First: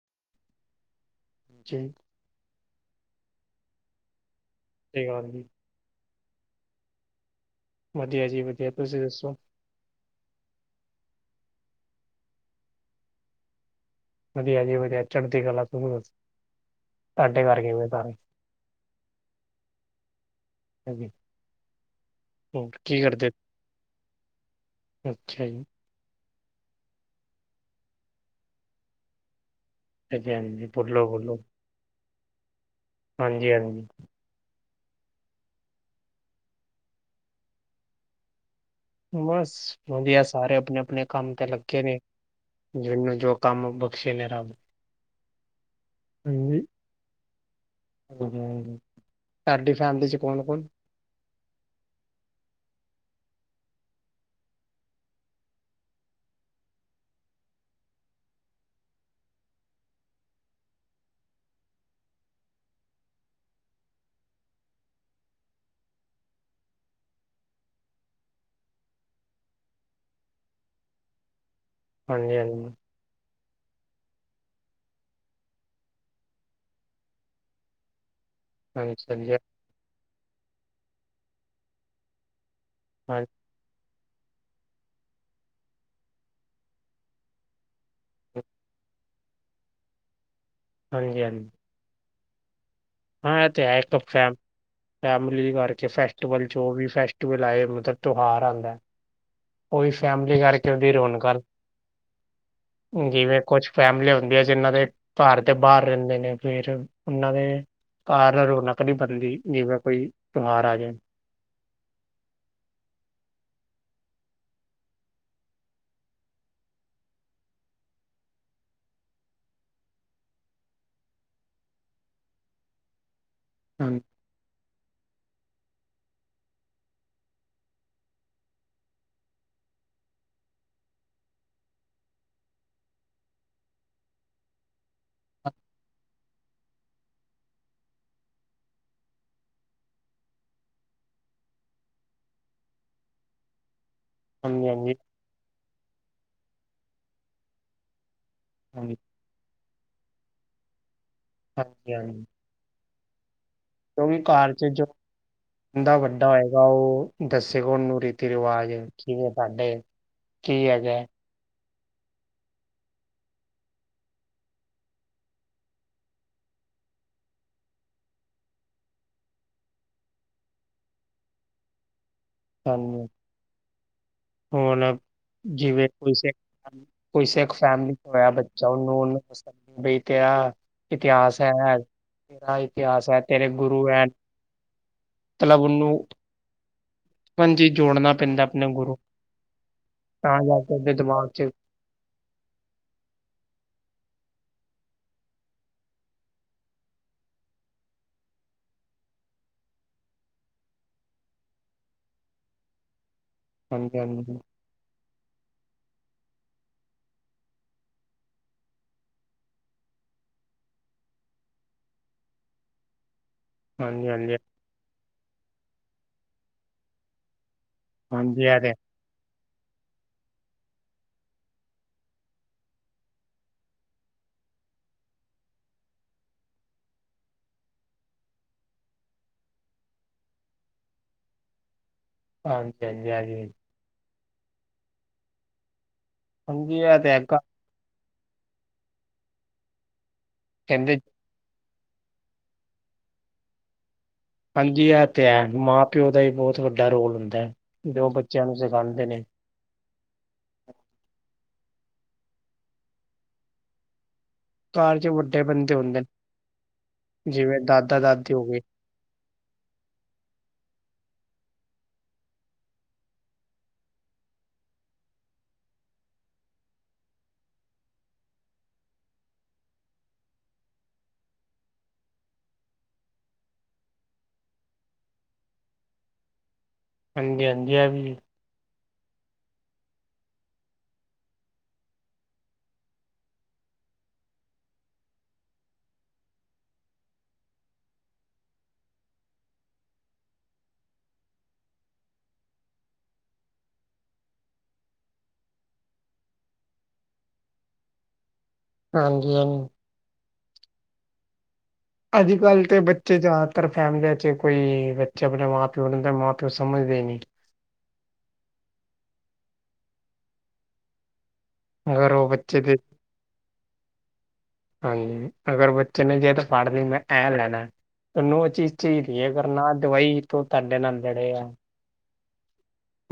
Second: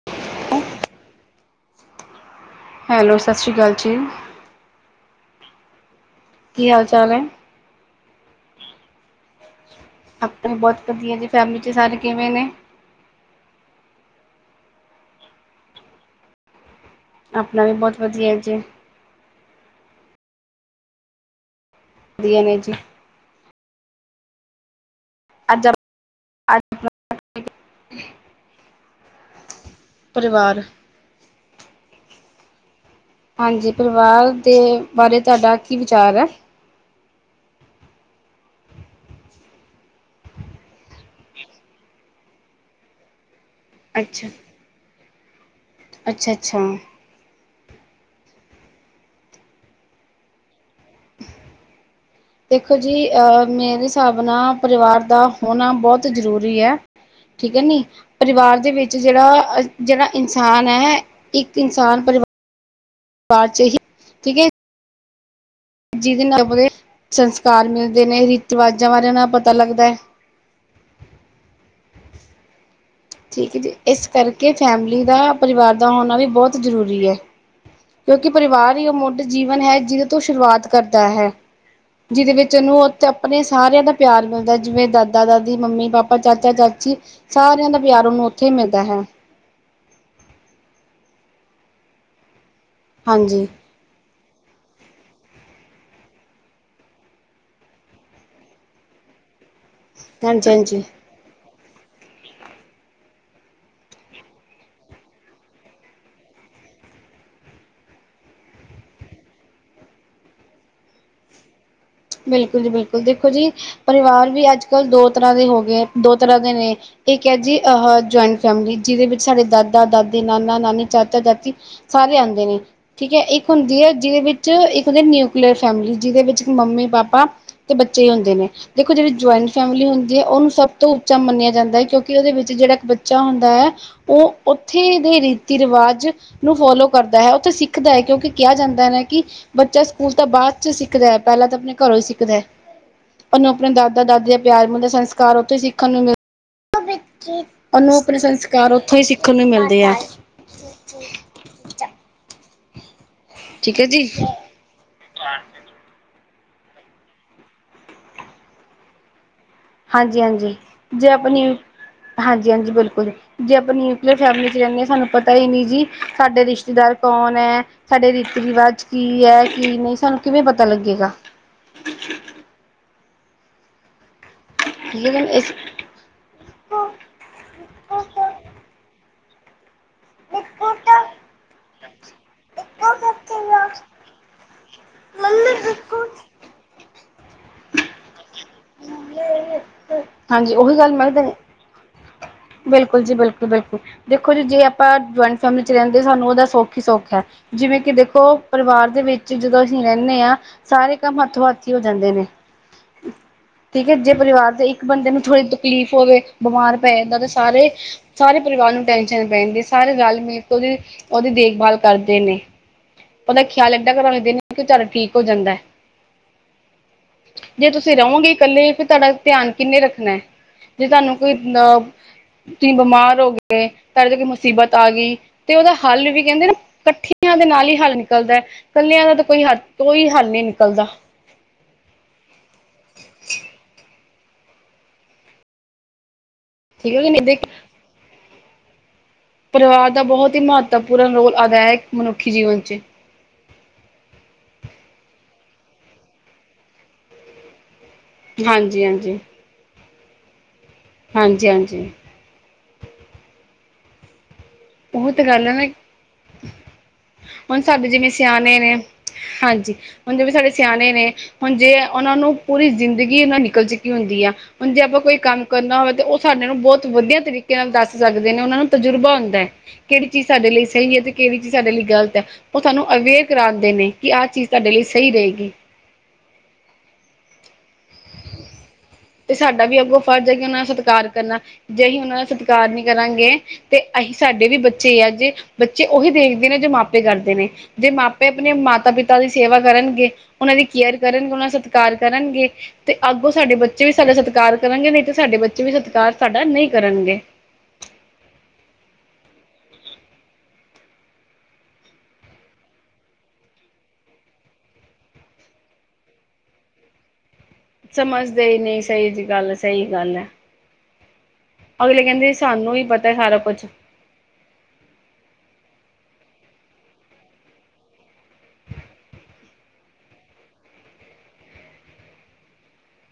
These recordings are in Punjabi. [unintelligible] ਜੀ। ਹੈਲੋ ਸਸ ਸੀ ਕਾਲ ਜੀ। ਸਸ ਸੀ ਕਾਲ ਜੀ। ਕੀ ਹਾਲ ਚਾਲ ਐ? ਵਧੀਆ ਜੀ ਵਧੀਆ, ਤੁਸੀਂ ਦੱਸੋ? ਆਪਣੇ ਬਹੁਤ ਵਧੀਆ ਜੀ, ਫੈਮਿਲੀ ਚ ਸਾਰੇ ਕਿਵੇਂ ਨੇ? ਵਧੀਆ ਜੀ ਵਧੀਆ ਚੜ੍ਹਦੀ ਕਲਾ ਆ, ਤੁਹਾਡੇ ਆਪਣਾ ਵੀ ਕਿਵੇਂ ਨੇ ਬਹੁਤ ਸਾਰੇ? ਵਧੀਆ ਜੀ ਹਾਂਜੀ, ਵਧੀਆ ਨੇ ਜੀ ਹੋਰ ਕੀ ਕਰਦੇ? ਅੱਛਾ ਜੀ। ਅੱਜ [unintelligible] ਹਾਂਜੀ ਪਰਿਵਾਰ ਹਾਂਜੀ ਬੋਲੋ ਬੋਲੋ। ਹਾਂਜੀ ਪਰਿਵਾਰ ਦੇ ਬਾਰੇ ਤੁਹਾਡਾ ਕੀ ਵਿਚਾਰ ਐ? ਬਸ ਵਧੀਆ ਸਾਰੇ ਆਪਣੇ ਆਪਣੇ ਕੰਮ ਤੇ ਲੱਗੇ ਨੇ, ਮੈਨੂੰ ਜੋ ਕੰਮ ਬਖਸ਼ੇ ਅੱਛਾ ਨੇ ਰੱਬ, ਅੱਛਾ ਅੱਛਾ ਹਾਂਜੀ। ਵਧੀਆ ਵਧੀਆ ਤੁਹਾਡੀ ਫੈਮਲੀ ਚ ਕੌਣ ਕੌਣ? ਦੇਖੋ ਜੀ ਅਹ ਮੇਰੇ ਹਿਸਾਬ ਨਾਲ ਪਰਿਵਾਰ ਦਾ ਹੋਣਾ ਬਹੁਤ ਜ਼ਰੂਰੀ ਐ। ਠੀਕ ਆ ਕਿ ਨੀ। ਪਰਿਵਾਰ ਦੇ ਵਿੱਚ ਜਿਹੜਾ ਜਿਹੜਾ ਇਨਸਾਨ ਐ ਇੱਕ ਇਨਸਾਨ ਪਰਿ ਪਰਿਵਾਰ ਚ ਹੀ ਠੀਕ ਐ। ਜਿਹਦੇ ਨਾਲ ਆਪਣੇ ਸੰਸਕਾਰ ਮਿਲਦੇ ਨੇ, ਰੀਤ-ਰਿਵਾਜਾਂ ਬਾਰੇ ਉਹਨਾਂ ਦਾ ਪਤਾ ਲੱਗਦਾ। ਹਾਂਜੀ ਹਾਂਜੀ। ਠੀਕ ਐ ਜੀ, ਇਸ ਕਰਕੇ ਫੈਮਿਲੀ ਦਾ ਪਰਿਵਾਰ ਦਾ ਹੋਣਾ ਵੀ ਬਹੁਤ ਜ਼ਰੂਰੀ ਐ। ਕਿਉਂਕਿ ਪਰਿਵਾਰ ਹੀ ਉਹ ਹਾਂਜੀ ਮੁੱਢ ਹਾਂਜੀ ਹਾਂਜੀ ਜੀਵਨ ਹੈ, ਜਿਹਦੇ ਤੋਂ ਸ਼ੁਰੂਆਤ ਕਰਦਾ ਹੈ, ਜਿਹਦੇ ਵਿੱਚ ਉਹਨੂੰ ਆਪਣੇ ਸਾਰਿਆਂ ਦਾ ਪਿਆਰ ਮਿਲਦਾ ਜਿਵੇਂ ਦਾਦਾ-ਦਾਦੀ, ਮੰਮੀ-ਪਾਪਾ, ਚਾਚਾ-ਚਾਚੀ। ਸਾਰਿਆਂ ਦਾ ਪਿਆਰ ਉਹਨੂੰ ਉੱਥੇ ਹੀ ਮਿਲਦਾ ਹੈ ਹਾਂਜੀ- ਹਾਂਜੀ। ਹਾਂ ਹਾਂਜੀ ਐ ਤੇ ਹੈ ਇੱਕ ਫੈਮ ਫੈਮਲੀ ਕਰਕੇ ਫੈਸਵਲ ਜੋ ਵੀ ਫੈਸਵਲ ਆਏ ਮਤਲਬ ਤਿਉਹਾਰ ਆਂਦਾ ਉਹੀ ਫੈਮਿਲੀ ਕਰਕੇ ਉਹਦੀ ਰੋਣਕ ਠੀਕ ਹੈ ਜਿਵੇਂ ਕੁਛ ਫੈਮਲੀ ਹੁੰਦੀਆਂ ਹੈ ਜਿਹਨਾਂ ਦੇ ਘਰ ਦੇ ਬਾਹਰ ਰਹਿੰਦੇ ਨੇ, ਫਿਰ ਉਹਨਾਂ ਦੇ ਘਰ ਰੌਣਕ ਨਹੀਂ ਬਣਦੀ, ਜਿਵੇਂ ਕੋਈ ਤਿਉਹਾਰ ਆ ਜਾਵੇ। ਬਿਲਕੁਲ ਜੀ ਬਿਲਕੁਲ ਦੇਖੋ ਜੀ, ਪਰਿਵਾਰ ਵੀ ਅੱਜ- ਕੱਲ੍ਹ ਦੋ ਤਰ੍ਹਾਂ ਦੇ ਹੋ ਗਏ, ਦੋ ਤਰ੍ਹਾਂ ਦੇ ਨੇ ਇੱਕ ਹੈ ਜੀ ਅਹ ਜੁਆਇੰਟ ਫੈਮਿਲੀ, ਜਿਹਦੇ ਵਿੱਚ ਸਾਡੇ ਦਾਦਾ- ਦਾਦੀ, ਨਾਨਾ- ਨਾਨੀ, ਚਾਚਾ- ਚਾਚੀ ਸਾਰੇ ਆਂਦੇ ਨੇ ਠੀਕ ਐ ਇੱਕ ਹੁੰਦੀ ਹੈ ਹਾਂਜੀ ਜਿਹਦੇ ਵਿੱਚ ਇੱਕ ਹੁੰਦਾ ਨਿਊਕਲੀਅਰ ਫੈਮਿਲੀ, ਜਿਹਦੇ ਵਿੱਚ ਮੰਮੀ ਪਾਪਾ ਤੇ ਬੱਚੇ ਹੀ ਹੁੰਦੇ ਨੇ। ਦੇਖੋ ਜਿਹੜੀ ਜੁਆਇੰਟ ਫੈਮਿਲੀ ਹੁੰਦੀ ਹੈ ਉਹਨੂੰ ਸਭ ਤੋਂ ਉੱਚਾ ਮੰਨਿਆ ਜਾਂਦਾ ਐ, ਿਉਂਕਿ ਉਹਦੇ ਵਿੱਚ ਜਿਹੜਾ ਇੱਕ ਬੱਚਾ ਹੁੰਦਾ ਹੈ ਉਹ ਉੱਥੇ ਦੇ ਰੀਤੀ ਰਿਵਾਜ ਨੂੰ ਫੋਲੋ ਕਰਦਾ ਐ, ਓਥੇ ਸਿੱਖਦਾ ਹੈ ਕਿਉਂਕਿ ਕਿਹਾ ਜਾਂਦਾ ਹੈ ਕਿ ਬੱਚਾ ਸਕੂਲ ਤਾਂ ਬਾਦ ਚ ਸਿੱਖਦਾ ਐ, ਪਹਿਲਾਂ ਤਾਂ ਆਪਣੇ ਘਰੋਂ ਹੀ ਸਿੱਖਦਾ ਐ, ਉਹਨੂੰ ਆਪਣੇ ਦਾਦਾ -ਦਾਦੀ ਦਾ ਹਾਂਜੀ ਪਿਆਰ ਮਿਲੇ, ਹਾਂਜੀ ਸੰਸਕਾਰ ਉੱਥੋਂ ਹੀ ਸਿੱਖਣ ਨੂੰ ਮਿਲਦਾ ਉਨੂੰ ਆਪਣੇ ਸੰਸਕਾਰ ਹਾਂਜੀ ਉੱਥੋਂ ਹੀ ਸਿੱਖਣ ਨੂੰ ਮਿਲਦੇ ਆ ਹਾਂਜੀ -ਹਾਂਜੀ ਠੀਕ ਹੈ ਜੀ ਕਿਉਂਕਿ ਘਰ ਚ ਜੋ ਬੰਦਾ ਵੱਡਾ ਹੋਏਗਾ, ਓ ਦੱਸੇਗਾ ਉਹ ਨੂੰ ਰੀਤੀ ਰਿਵਾਜ ਕਿਵੇਂ ਤੁਡੇ ਹਾਂਜੀ -ਹਾਂਜੀ ਜੇ ਆਪਣੀ, ਹਾਂਜੀ -ਹਾਂਜੀ ਬਿਲਕੁਲ ਜੀ ਜੇ ਆਪਾਂ ਨਿਊਕਲੀਅਰ ਫੈਮਿਲੀ ਚ ਰਹਿੰਦੇ ਹਾਂ ਸਾਨੂੰ ਪਤਾ ਹੀ ਨੀ ਜੀ ਸਾਡੇ ਰਿਸ਼ਤੇਦਾਰ ਕੌਣ ਹੈ ਸਾਡੇ ਰੀਤੀ ਰਿਵਾਜ ਕੀ ਹੈ, ਕੀ ਨਹੀਂ, ਸਾਨੂੰ ਕਿਵੇਂ ਪਤਾ ਲੱਗੇਗਾ? ਹਾਂਜੀ, ਹੁਣ ਠੀਕ ਹੈ ਇਸ ਜਿਵੇਂ ਕੋਈੇ ਕੋਈ ਸਿੱਖ ਫੈਮਲੀ ਚ ਹੋਇਆ ਬੱਚਾ, ਉਹਨੂੰ -ਉਹਨੂੰ ਦ ਬ ਤੇਰਾ ਇਤਿਹਾਸ ਹੈ ਤੇਰਾ ਇਤਿਹਾਸ ਐ, ਤੇਰੇ ਗੁਰੂ ਐ, ਮਤਲਬ ਉਹਨੂੰ ਹਾਂਜੀ, ਜੋੜਨਾ ਪੈਂਦਾ ਆਪਣੇ ਗੁਰੂ, ਤਾਂ ਹਾਂਜੀ ਜਾ ਕੇ ਉਹੀ ਉਹਦੇ ਗੱਲ ਦਿਮਾਗ ਮੈਂ ਚ ਬਿਲਕੁਲ ਜੀ, ਬਿਲਕੁਲ-ਬਿਲਕੁਲ। ਦੇਖੋ, ਜੀ ਜੇ ਆਪਾਂ ਜੁਆਇੰਟ ਫੈਮਿਲੀ ਚ ਰਹਿੰਦੇ ਸਾਨੂੰ ਉਹਦਾ ਸੁੱਖ ਹੀ ਸੁੱਖ ਏ ਜਿਵੇਂ ਕਿ ਦੇਖੋ, ਪਰਿਵਾਰ ਦੇ ਵਿੱਚ ਜਦੋਂ ਅਸੀਂ ਰਹਿੰਨੇ ਆਂ ਸਾਰੇ ਕੰਮ ਹੱਥੋਂ-ਹੱਥ ਹੀ ਹੋ ਜਾਂਦੇ ਨੇ ਠੀਕ ਐ, ਹਾਂਜੀ ਜੇ ਹਾਂਜੀ ਪਰਿਵਾਰ ਦੇ ਇੱਕ ਬੰਦੇ ਨੂੰ ਥੋੜ੍ਹੀ ਤਕਲੀਫ਼ ਹੋਵੇ, ਬਿਮਾਰ ਪੈ ਜਾਂਦਾ ਤੇ ਸਾਰੇ-ਸਾਰੇ ਪਰਿਵਾਰ ਨੂੰ ਟੈਂਨਸ਼ਨ ਪੈਂ ਜਾਂਦੀ, ਸਾਰੇ ਰਲ-ਮਿਲ ਕੇ ਉਹਦੀ ਉਹਦੀ ਦੇਖਬਾਲ ਕਰਦੇ ਨੇ। ਉਹਦਾ ਖਿਆਲ ਇੱਦਾਂ ਕਿ ਹਾਂਜੀ ਤੁਹਾਨੂੰ ਹਾਂਜੀ ਦਿਨ ਕਿ ਚੱਲ ਠੀਕ ਹੋ ਜਾਂਦਾ, ਜੇ ਤੁਸੀਂ ਤੁਸੀ ਰਹੋਂਗੇ ਹਾਂਜੀ ਇਹ ਤੇ ਕੱਲੇ, ਫਿਰ ਤੁਹਾਡਾ ਧਿਆਨ ਕਿੰਨੇ ਰੱਖਣਾ, ਜੇ ਤੁਹਾਨੂੰ ਕੋਈ ਅ ਤੁਸੀਂ ਬਿਮਾਰ ਹੋ ਗਏ, ਤੁਹਾਡੇ ਤੋਂ ਕੋਈ ਮੁਸੀਬਤ ਆ ਗਈ ਤੇ ਉਹਦਾ ਹੱਲ ਵੀ ਕਹਿੰਦੇ ਨਾ, ਇਕੱਠੀਆਂ ਦੇ ਨਾਲ ਹੀ ਹੱਲ ਨਿਕਲਦਾ ਕੱਲਿਆਂ ਦਾ ਤਾਂ ਕੋਈ ਹ, ਕੋਈ ਹੱਲ ਨੀ ਨਿਕਲਦਾ। ਹਾਂਜੀ-ਹਾਂਜੀ, ਹਾਂਜੀ। ਹਾਂਜੀ ਠੀਕ ਐ ਹੈ ਕਿ ਤੇ ਨਹੀਂ ਹੈਗਾ। ਦੇਖ ਪਰਿਵਾਰ ਦਾ ਬਹੁਤ ਹੀ ਕਹਿੰਦੇ ਮਹੱਤਵਪੂਰਨ ਰੋਲ ਅਦਾ ਹੈ, ਇਕ ਮਨੁੱਖੀ ਜੀਵਨ' ਚ। ਹਾਂਜੀ, ਇਹ ਤੇ ਐ, ਮਾਂ-ਪਿਓ ਦਾ ਹੀ ਬਹੁਤ ਵੱਡਾ ਰੋਲ ਹੁੰਦਾ ਹੈ ਜੋ, ਬੱਚਿਆਂ ਨੂੰ ਹਾਂਜੀ ਸਿਖਾਂਦੇ ਹਾਂਜੀ ਨੇ। ਹਾਂਜੀ-ਹਾਂਜੀ। ਘਰ ਚ ਔਹੋ ਤੇ ਵੱਡੇ ਗੱਲ ਹੈ ਨਾ ਬੰਦੇ ਹੁੰਦੇ ਨੇ ਜਿਵੇਂ ਹੁਣ, ਸਾਡੇ ਦਾਦਾ ਜਿਵੇਂ ਦਾਦੀ ਹੋ ਸਿਆਣੇ ਗਏ ਨੇ ਹਾਂਜੀ, ਹੁਣ ਜਿਵੇਂ ਸਾਡੇ ਸਿਆਣੇ ਨੇ ਹੁਣ ਜੇ ਉਹਨਾਂ ਨੂੰ ਪੂਰੀ ਜ਼ਿੰਦਗੀ ਨਾਲ ਨਿਕਲ ਚੁੱਕੀ ਹੁੰਦੀ ਆ। ਹੁਣ, ਜੇ ਆਪਾਂ ਕੋਈ ਕੰਮ ਕਰਨਾ ਹੋਵੇ ਤਾਂ ਉਹ ਸਾਡੇ ਨੂੰ ਬਹੁਤ ਵਧੀਆ ਤਰੀਕੇ ਨਾਲ ਦੱਸ ਸਕਦੇ ਨੇ ਉਹਨਾਂ ਨੂੰ ਤਜੁਰਬਾ ਹੁੰਦਾ। ਕਿਹੜੀ ਚੀਜ਼ ਸਾਡੇ ਲਈ ਸਹੀ ਹੈ ਤੇ ਕਿਹੜੀ ਚੀਜ਼ ਸਾਡੇ ਲਈ ਗਲਤਏ। ਉਹ ਤੁਹਾਨੂੰ ਅਵੇਅਰ ਕਰਾਂਦੇ ਨੇ, ਕਿ ਆਹ ਚੀਜ਼ ਤੁਹਾਡੇ ਲਈ ਸਹੀ ਰਹੇਗੀ। ਹਾਂਜੀ-ਹਾਂਜੀ ਆ ਵੀ। ਤੇ ਸਾਡਾ ਵੀ ਅੱਗੋਂ ਫਰਜ਼ ਹੈ ਕਿ ਉਹਨਾਂ ਦਾ ਸਤਿਕਾਰ ਕਰਨਾ। ਜੇ ਅਸੀਂ ਉਹਨਾਂ ਦਾ ਸਤਿਕਾਰ ਨਹੀਂ ਕਰਾਂਗੇ ਤੇ ਅਸੀਂ ਸਾਡੇ ਵੀ ਬੱਚੇ ਆ ਜੇ ਬੱਚੇ ਉਹੀ ਦੇਖਦੇ ਨੇ, ਜੋ ਮਾਪੇ ਕਰਦੇ ਨੇ। ਜੇ ਮਾਪੇ ਆਪਣੇ ਮਾਤਾ ਪਿਤਾ ਦੀ ਸੇਵਾ ਕਰਨਗੇ ਉਹਨਾਂ ਦੀ ਕੇਅਰ ਕਰਨਗੇ, ਉਹਨਾਂ ਦਾ ਸਤਿਕਾਰ ਕਰਨਗੇ ਤੇ ਅੱਗੋਂ ਸਾਡੇ ਬੱਚੇ ਬੱਚੇ ਵੀ ਸਾਡਾ ਸਤਿਕਾਰ ਕਰਨਗੇ। ਨਹੀਂ ਤੇ, ਸਾਡੇ ਬੱਚੇ ਵੀ ਸਤਿਕਾਰ ਸਾਡਾ ਨਹੀਂ ਕਰਨਗੇ। ਹਾਂਜੀ-ਹਾਂਜੀ। ਅੱਜ-ਕੱਲ ਤਾਂ ਬੱਚੇ ਜ਼ਿਆਦਾਤਰ ਫੈਮਲੀਆਂ ਚ ਕੋਈ ਬੱਚੇ, ਆਪਣੇ ਮਾਂ ਪਿਓ ਨੂੰ ਤਾਂ ਮਾਂ-ਪਿਓ ਸਮਝਦੇ ਨਹੀਂ। ਸਮਝਦੇ ਹੀ ਨਹੀਂ, ਸਹੀ ਜਿਹੀ ਗੱਲ, ਸਹੀ ਗੱਲਏ। ਅਗਲੇ ਅਗਰ ਉਹ ਕਹਿੰਦੇ, ਬੱਚੇ ਸਾਨੂੰ ਦੇ ਹੀ ਪਤਾ ਸਾਰਾ ਕੁਛ। ਹਾਂਜੀ ਅਗਰ ਬੱਚੇ ਨੇ ਜੇ ਤਾਂ ਪੜ੍ਹ ਲਈ ਮੈਂ, ਐਂ ਲੈਣਾ, ਤੈਨੂੰ ਉਹ ਚੀਜ਼ ਚਾਹੀਦੀ ਏ, ਅਗਰ ਨਾ ਦਵਾਈ ਤੋਂ ਤੁਹਾਡੇ ਨਾਲ ਲੜੇਆ। [inaudible]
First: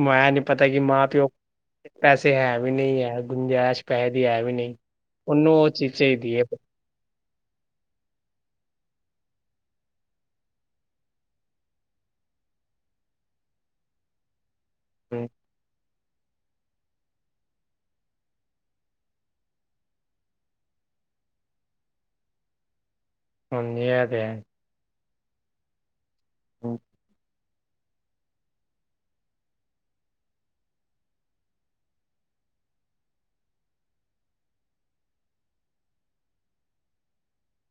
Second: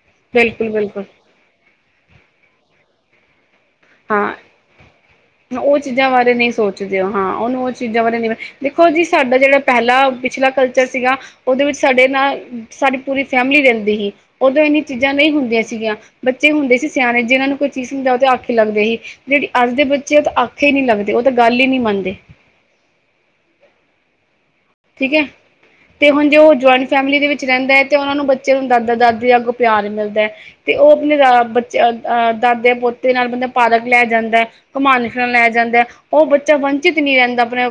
ਓਹਨੂੰ ਏਹ ਪਤਾ ਬਿਲਕੁਲ ਹੀਨੀ ਬਿਲਕੁਲ ਮਾਂ ਪਿਓ, ਪੈਸੇ ਹੈ ਵੀ ਨਹੀਂ ਹੈ ਗੁੰਜਾਇ ਪੈਸੇ ਹਾਂ ਹੈ ਵੀ ਨਹੀਂ, ਉਹਨੂੰ ਉਹ ਚੀ- ਪੁਚਦੇ ਹਾਂ। ਉਹਨੂੰ ਉਹ ਚੀਜ਼ਾਂ ਬਾਰੇ ਨਹੀਂ ਦੇਖੋ ਜੀ, ਸਾਡਾ ਜਿਹੜਾ ਪਹਿਲਾ ਪਿਛਲਾ ਕਲਚਰ ਸੀਗਾ - ਉਹਦੇ ਵਿੱਚ ਸਾਡੇ ਨਾਲ ਸਾਡੀ ਪੂਰੀ ਫੈਮਿਲੀ ਰਹਿੰਦੀ ਸੀ। ਉਦੋਂ ਇੰਨੀ ਚੀਜ਼ਾਂ ਨਹੀਂ ਹੁੰਦੀਆਂ ਸੀਗੀਆਂ। ਬੱਚੇ ਹੁੰਦੇ ਸੀ ਸਿਆਣੇ, ਜਿਨਾਂ ਨੂੰ ਕੋਈ ਚੀਜ਼ ਸਮਝਾਓ ਤੇ ਆ ਲੱਗਦੇ ਹੀ। ਜਿਹੜੀ ਅੱਜ ਦੇ ਬੱਚੇ ਉਹ ਤਾਂ ਆਖੇ ਨਹੀਂ ਲੱਗਦੇ, ਉਹ ਤਾਂ ਗੱਲ ਹੀ ਨਹੀਂ ਮੰਨਦੇ। ਹਾਂਜੀ, ਇਹ ਤੇ ਹੈ। ਠੀਕਏ, ਤੇ ਹੁਣ ਜੋੇ ਹਾਂਜੀ ਜੁਆਇੰਟ ਫੈਮਿਲੀ ਦੇ ਵਿੱਚ ਰਹਿੰਦਾ ਹੈ ਤੇ, ਉਹ ਨੂੰ ਬੱਚੇ ਨੂੰ ਦਾਦਾ-ਦਾਦੀ ਅਗੋ ਪਿਆਰ ਮਿਲਦਾ ਹੈ ਤੇ ਉਹ ਆਪਣੇ ਦਾ ਬੱਚੇ ਅਹ ਦਾਦੇ-ਪੋਤੇ ਨਾਲ ਬੰਦਾ ਪਾਰਕ ਲੈ ਜਾਂਦਾ। ਘੁਮਾਨ, ਫਿਰਨ ਲੈ ਜਾਂਦਾ। ਉਹ ਬੱਚਾ ਵੰਚਿਤ ਨਹੀਂ ਰਹਿੰਦਾ ਆਪਣੇ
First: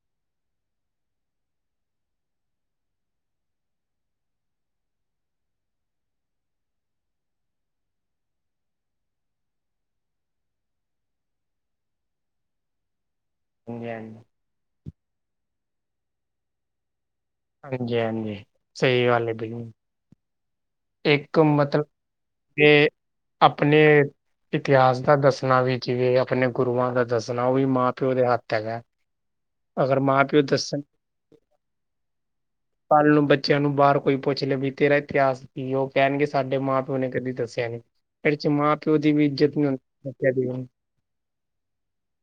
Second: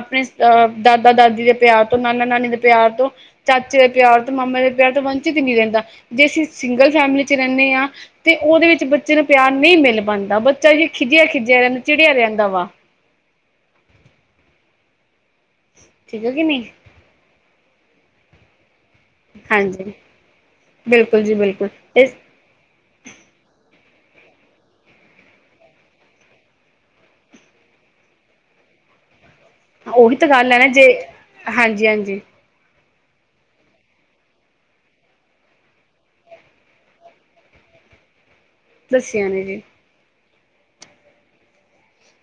ਆਪਣੇ ਅਹ ਦਾ ਦਾਦਾ-ਦਾਦੀ ਦੇ ਪਿਆਰ ਤੋਂ ਨਾਨਾ-ਨਾਨੀ ਦੇ ਪਿਆਰ ਤੋਂ। ਚਾਚੇ ਦਾ ਪਿਆਰ ਤੇ ਮਾਮੇ ਦਾ ਪਿਆਰ ਤਾਂ ਵੰਚਿਤ ਹੀ ਨਹੀਂ ਰਹਿੰਦਾ। ਜੇ ਅਸੀਂ ਸਿੰਗਲ ਫੈਮਿਲੀ ਚ ਰਹਿੰਦਿਆਂ ਤੇ ਉਹਦੇ ਵਿੱਚ ਬੱਚੇ ਨੂੰ ਪਿਆਰ ਨਹੀਂ ਮਿਲ ਪਾਂਦਾ। ਬੱਚਾ ਹੀ ਖਿਝਿਆ-ਖਿਝਿਆ ਰਹਿੰ, ਦਾ ਚਿੜਿਆ ਰਹਿੰਦਾ ਵਾ। ਹਾਂਜੀ, ਹਾਂਜੀ। ਠੀਕ ਹੈ ਕਿ ਨਹੀਂ ਹਾਂਜੀ, ਹਾਂਜੀ ਸਹੀ ਗੱਲ ਹੈ ਬਈ ਹਾਂਜੀ। ਬਿਲਕੁਲ ਜੀ ਇੱਕ ਬਿਲਕੁਲ ਮਤਲਬ ਇਸ ਜੇ ਆਪਣੇ ਇਤਿਹਾਸ ਦਾ ਦੱਸਣਾ ਵੀ ਜਿਵੇਂ ਆਪਣੇ ਗੁਰੂਆਂ ਦਾ ਦੱਸਣਾ ਉਹ ਵੀ ਮਾਂ ਪਿਓ ਦੇ ਹੱਥ ਹੈਗਾ। ਅਗਰ ਉਹੀ ਮਾਂ ਤਾਂ ਪਿਓ ਗੱਲ ਹੈ ਨਾ ਦੱਸਣ ਜੇ ਹਾਂਜੀ, ਹਾਂਜੀ। ਕੱਲ ਨੂੰ ਬੱਚਿਆਂ ਨੂੰ ਬਾਹਰ ਕੋਈ ਪੁੱਛ ਲੈ ਵੀ ਤੇਰਾ ਇਤਿਹਾਸ ਕੀ ਉਹ ਕਹਿਣਗੇ ਸਾਡੇ ਮਾਂ ਪਿਓ ਨੇ ਕਦੇ ਦੱਸਿਆ ਨੀ, ਏਦੇ ਚ ਮਾਂ ਪਿਓ ਦੀ ਵੀ ਦੱਸਿਆ ਨੇ ਇੱਜਤ ਜੀ ਨੀ ਹੁੰਦੀ। ਔਖਾ ਜੀਵਨ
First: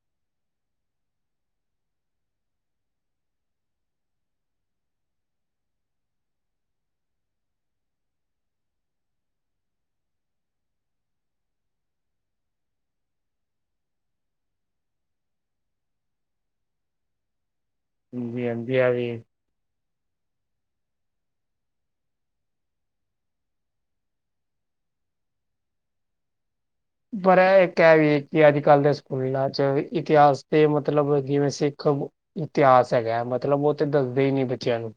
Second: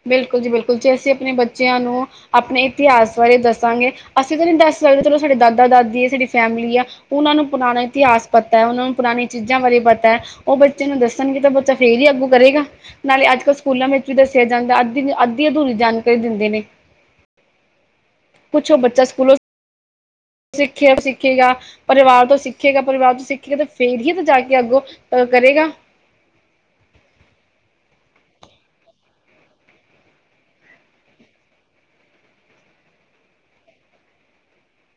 ਬਿਲਕੁਲ ਜੀ, ਬਿਲਕੁਲ ਜੀ। ਜੇ ਅਸੀਂ ਆਪਣੇ ਬੱਚਿਆਂ ਨੂੰ ਆਪਣੇ ਇਤਿਹਾਸ ਬਾਰੇ ਦੱਸਾਂਗੇ, ਅਸੀਂ ਤਾਂ ਨਹੀਂ ਦੱਸ ਸਕਦੇ ਚਲੋ ਸਾਡੇ ਦਾਦਾ ਦਾਦੀ ਆ ਸਾਡੀ ਫੈਮਿਲੀ ਆ। ਓਨਾਂ ਨੂੰ ਪੁਰਾਨਾ ਇਤਿਹਾਸ ਪਤੈ, ਓਨਾਂ ਨੂੰ ਪਰਾਨੀਆਂ ਚੀਜ਼ਾਂ ਬਾਰੇ ਪਤੈ। ਓ ਬੱਚੇ ਨੂੰ ਦੱਸਨਗੇ ਤਾਂ ਬੱਚਾ ਫੇਰ ਈ ਅੱਗੋ ਕਰੇਗਾ। ਨਾਲੇ ਅੱਜ-ਕੱਲ ਸਕੂਲਾਂ ਵਿੱਚ ਵੀ ਦਸ ਸਿਆ ਜਾਂਦੈ। ਅੱਧੀ ਨ। ਅੱਧੀ ਅਧੂਰੀ ਜਾਨਕਾਰੀ ਦਿੰਦੇ ਨੇ। ਹਜੀ, ਹਾਂਜੀ ਆ ਵੀ। ਸਿੱਖੇ, ਸਿੱਖੇਗਾ। ਪਰਿਵਾਰ ਤੋਂ ਸਿੱਖੇਗਾ, ਪਰਿਵਾਰ ਤੋਂ ਸਿੱਖੇਗਾ ਤੇ ਫੇਰ ਹੀ ਤ ਜਾ ਕੇ ਅੱਗੋਂ ਅ ਕਰੇਗਾ। ਪਰ ਐ ਏੱਕ ਐ ਵੀ ਏ ਕਿ ਅੱਜ-ਕੱਲ ਦੇ ਸਕੂਲਾਂ 'ਚ ਵੀ ਇਤਿਹਾਸ ਦੇ ਮਤਲਬ ਜਿਵੇਂ ਸਿੱਖ ਇਤਿਹਾਸ ਹੈਗੈ, ਮਤਲਬ ਓ ਤੇ ਦੱਸਦੇ ਈ ਨੀ ਐ ਬੱਚਿਆਂ ਨੂੰ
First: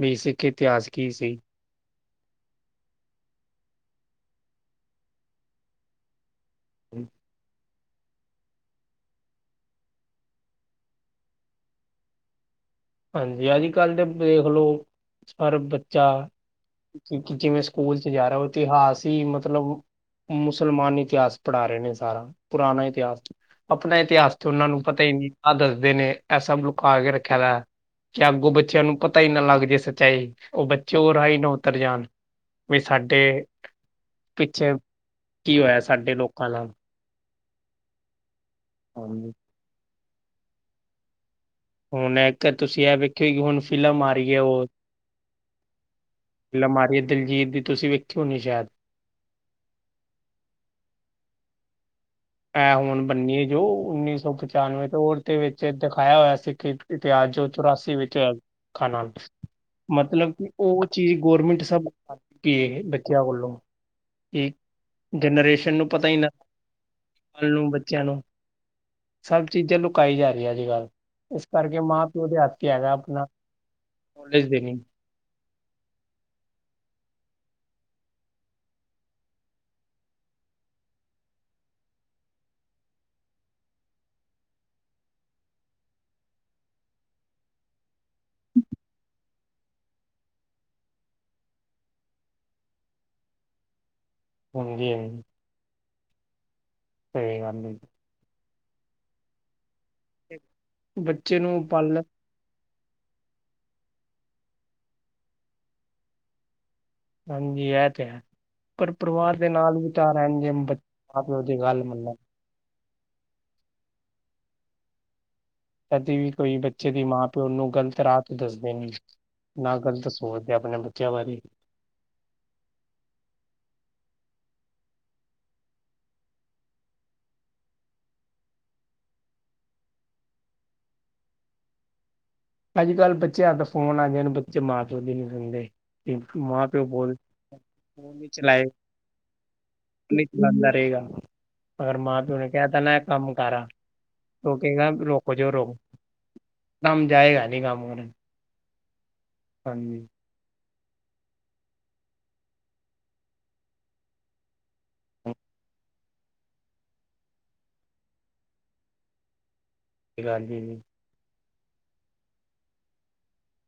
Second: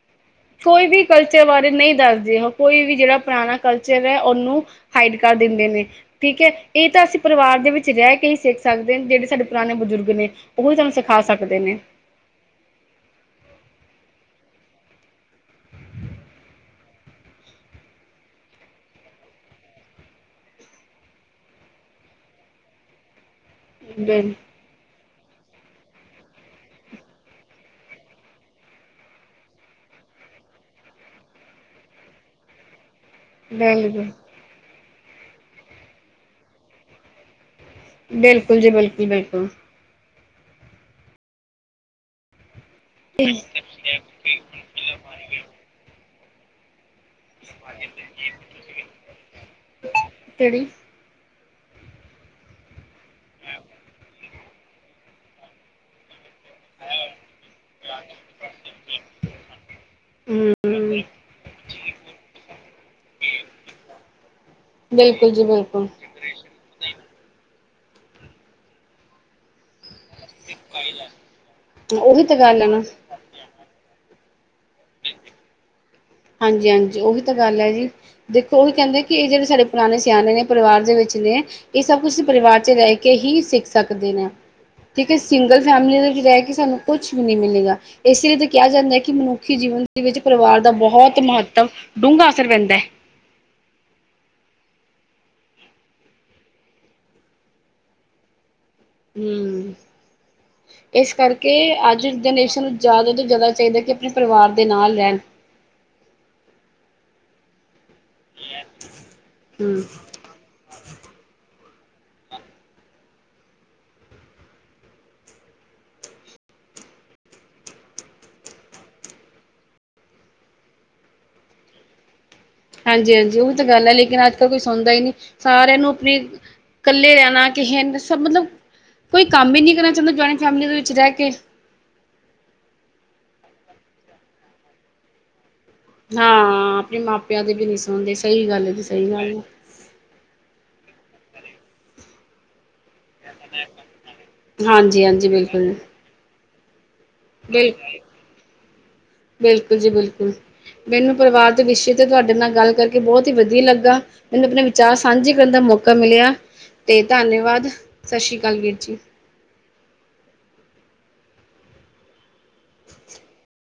ਵੀ ਸਿੱ ਕੋਈ ਵੀ ਕਲਚਰ ਬਾ ਰੇ ਨਈ ਦੱਸਦੇ ਓ ਕੋਈ ਵੀ ਜੜਾ ਪਰਾਨਾ ਕਲਚਰ ਐ ਓਨੂੰ ਹਾਈਡ ਕਰ ਦਿੰਦੇ ਨੇ। ਠੀਕ ਐ, ਏ ਤਾਂ ਅਸੀ ਪਰਿਵਾਰ ਦੇ ਵਿੱ ਚ ਰੈ ਕੇ ਹੀ ਸਿਖ ਸਕਦੇ ਆਂ। ਜੜੇ ਸਾਡੇ ਪੁਰਾਨੇ ਬਜੁਰਗ ਨੇ ਓਹੀ ਸਾਨੂੰ ਸਿਖਾ ਸਕਦੇ ਨੇ। ਹਾਂਜੀ, ਅੱਜ-ਕੱਲ ਦੇ ਬੇਖ ਲੋ ਹਰ ਬੱਚਾ ਕਿਉਂਕਿ ਜਿਵੇਂ ਸਕੂਲ 'ਚ ਜਾ ਰਾ ਓ ਇਤਿਹਾਸ ਹੀ ਮਤਲਬ ਮੁਸਲਮਾਨੀ ਇਤਿਹਾਸ ਪੜਾ ਰੇ ਨੇ ਸਾਰਾ, ਪੁਰਾਨਾ ਇਤਿਹਾਸ। ਆਪਨਾ ਬਿਲ ਇਤਿਹਾਸ ਤੇ ਓਨਾਂ ਨੂੰ ਪਤਾ ਈ ਨੀ। ਆ ਦੱਸਦੇ ਨੇ। ਐ ਸਭ ਲੁਕਾ ਕੇ ਰੱਖਿਆ ਦੈ। ਕਿ ਅੱਗੋ ਬੱਚਿਆਂ ਨੂੰ ਪਤਾ ਈ ਨਾ ਲੱਗ ਜੇ ਸੱਚਾਈ। ਓ ਬੱਚੇ ਓ ਰਾਹ ਈ ਨਾ ਉਤਰ ਜਾਨ। ਬਈ ਸਾਡੇ ਬਿਲਕੁਲ ਪਿੱਛੇ ਕੀ ਹੋਇਆ ਸਾਡੇ ਲੋਕਾਂ ਨਾਲ। ਬਿਲਕੁਲ ਜੀ, ਹਾਂਜੀ, ਬਿਲਕੁਲ-ਬਿਲਕੁਲ। ਹੂਨ ਐਕਾ ਤੁਸੀਂ ਐ ਵੇਖਿਓ ਕਿ ਹੂਨ ਫਿਲਮ ਆ ਰੀ ਏ ਓ ਫਿਲਮ ਆ ਰੀ ਏ ਦਿਲਜੀਤ ਦੀ ਤੁਸੀ ਵੇਖੀ ਹੋਨੀ ਏ ਸ਼ੈਦ। ਕੇੜੀ? ਐ ਹੂਨ ਬੰਨੀ ਏ ਜੋ ਉੱਨੀ ਸੌ ਪਚਾਨਵੇਂ ਦੌਰ ਦੇ ਵਿੱਚ ਦਖਾਇਆ ਹੋਇਆ ਸਿੱਖ ਇਤਿਹਾਸ ਜੋ ਚੁਰਾਸੀ ਵਿੱਚ ਹੋਇਆ ਸਿੱਖਾਂ ਨਾਲ। ਮਤਲਬ ਕਿ ਓਹ ਹਮ ਚੀਜ ਗੌਰਮੈਂਟ ਸਭ ਤੇ ਬੱਚਿਆਂ ਵਲੋਂ, ਏ ਬਿਲਕੁਲ ਜੀ ਜਨਰੇਸ਼ਨ ਨੂੰ ਬਿਲਕੁਲ ਪਤਾ ਈ ਨਾ ਕੱਲ ਨੂੰ ਬੱਚਿਆਂ ਨੂੰ ਸਭ ਚੀਜਾਂ ਲੁਕਾਈ ਜਾ ਰਈਆ ਅੱਜ-ਕੱਲ, ਏਸ ਕਰਕੇ ਮਾਂ ਉਹੀ ਪਿਓ ਤਾਂ ਦੇ ਗੱਲ ਹੱਥ ਹੈ ਈ ਨਾ ਹੈਗਾ ਆਪਨਾ ਨੋਲੇਜ ਦੇਨੀ। ਹਾਂਜੀ-ਹਾਂਜੀ ਓ ਵੀ ਤਾਂ ਗੱਲ ਐ ਜੀ। ਦੇਖੋ ਓਹੀ ਕੈਂਦੇ ਕਿ ਏ ਜੜੇ ਸਾਡੇ ਪਰਾਨੇ ਸਿਆਨੇ ਨੇ, ਪਰਿਵਾਰ ਦੇ ਵਿੱਚ ਨੇ ਏ ਸਭ ਤੁਸੀ ਪਰਿਵਾਰ 'ਚ ਰੈ ਕੇ ਹੀ ਸਿਖ ਸਕਦੇ ਨ। ਕਿਉੰਕਿ ਸਿੰਗਲ ਫੈਮਲੀ ਦੇ ਵਿੱਚ ਰੈ ਕੇ ਸਾਨੂੰ ਕੁਛ ਵੀ ਨੀ ਮਿਲੇਗਾ। ਏਸੀ ਲਈ ਤੇ ਕਿਆ ਜਾਂਦਾ ਐ ਕਿ ਮਨੁੱਖੀ ਜੀਵਨ ਦੇ ਵਿੱਚ ਪਰਿਵਾਰ ਦਾ ਬੋਹੋ ਤ ਮਹੱਤਵ, ਡੂੰਘਾ ਅਸਰ ਪੈਂਦੈ। ਹਾਂਜੀ-ਹਾਂਜੀ। ਸਈ ਗੱਲ ਈ। ਹੂੰ, ਜੀ। ਏਸ ਬੱਚੇ ਕਰਕੇ ਨੂੰ ਪਾਲਣ ਅੱਜ ਜਨਰੇਸ਼ਨ ਜਿਆਦਾ ਤੋਂ ਜਿਆਦਾ ਚਾਈਦੈ ਕਿ ਆਪਨੇ ਪਰਿਵਾਰ ਦੇ ਨਾਲ ਰੈਨ। ਹਾਂਜੀ ਐ ਤੇ ਹੈ ਪਰ ਪਰਿਵਾਰ ਦੇ ਨਾਲ ਹਮ ਵੀ ਤਾ ਹਾਂਜੀ ਅੰ ਬੱਚ ਮਾਂ ਪਿਓ ਦੀ ਗੱਲ ਮੰਨਨ। ਕਦੀ ਵੀ ਕੋਈ ਬੱਚੇ ਦੀ ਮਾਂ ਪਿਓ ਓਨੂੰ ਗਲਤ ਰਾਹ ਤੇ ਦੱਸਦੇ ਨੀ ਨਾ ਗਲਤ ਸੋਚਦੇ ਆ ਆਪਨੇ ਬੱਚਿਆਂ ਬਾਰੇ। ਹਾਂਜੀ-ਹਾਂਜੀ ਓ ਵੀ ਤਾਂ ਗੱਲ ਐ ਲੇਕਿਨ ਅੱਜ-ਕੱਲ ਕੋਈ ਸੁਨਦਾ ਈ ਨੀ। ਸਾਰਿਆਂ ਨੂੰ ਆਪਨੀ ਕੱਲੇ ਰੈਨਾ ਕਿਸ਼ੇ ਨ ਸਭ ਮਤਲਬ ਕੋਈ ਕੰਮ ਈ ਨੀ ਕਰਨਾ ਚਾਂਦਾ ਜੁਆਇੰਡ ਫੈਮਲੀ ਦੇ ਵਿੱਚ ਰੈ ਕੇ। ਅੱਜ-ਕੱਲ੍ਹ ਬੱਚੇ ਹੱਥ ਫੋਨ ਆਗੇ ਨੇ ਬੱਚੇ ਮਾਂ-ਪਿਓ ਦੀ ਨੀ ਸੁਣਦੇ। ਤੇ ਹਾ, ਮਾਂ ਪਿਓ ਆਪਣੇ ਬੋਲ ਮਾਪਿਆਂ ਦੇ ਵੀ ਨਹੀਂ ਸੁਣਦੇ ਸਹੀ ਗੱਲ ਹੈ ਤੇ ਸਹੀ ਗੱਲ ਏ। ਨਿਤ ਭਣਦਾ ਰਹੇਗਾ, ਅਗਰ ਮਾਂ-ਪਿਓ ਨੇ ਕਿਹਾ ਤਾਂ ਨਾ। ਕੰਮ ਕਾਰਾ ਉ ਹੈ ਕਹੇਗਾ ਹਾਂਜੀ ਹਾਂਜੀ ਰੋਕੋ ਜੋ ਬਿਲਕੁਲ ਰੋਕੋ ਕੰਮ ਜਾਏਗਾ ਨੀ ਬਿਲਕੁਲ ਕੰਮ ਕਰਨ। ਬਿਲਕੁਲ ਜੀ ਹਾਂਜੀ। ਬਿਲਕੁਲ, ਮੈਨੂੰ ਪਰਿਵਾਰ ਦੇ ਵਿਸ਼ੇ ਤੇ ਤੁਹਾਡੇ ਨਾਲ ਗੱਲ ਕਰਕੇ ਬਹੁਤ ਹੀ ਵਧੀਆ ਲੱਗਾ। ਮੈਨੂੰ ਆਪਣੇ ਵਿਚਾਰ ਸਾਂਝੇ ਕਰਨ ਦਾ ਮੌਕਾ ਮਿਲਿਆ, ਤੇ ਧੰਨਵਾਦ, ਸਤਿ ਸ੍ਰੀ ਅਕਾਲ ਵੀਰ ਜੀ। ਹਾਂਜੀ। [inaudible]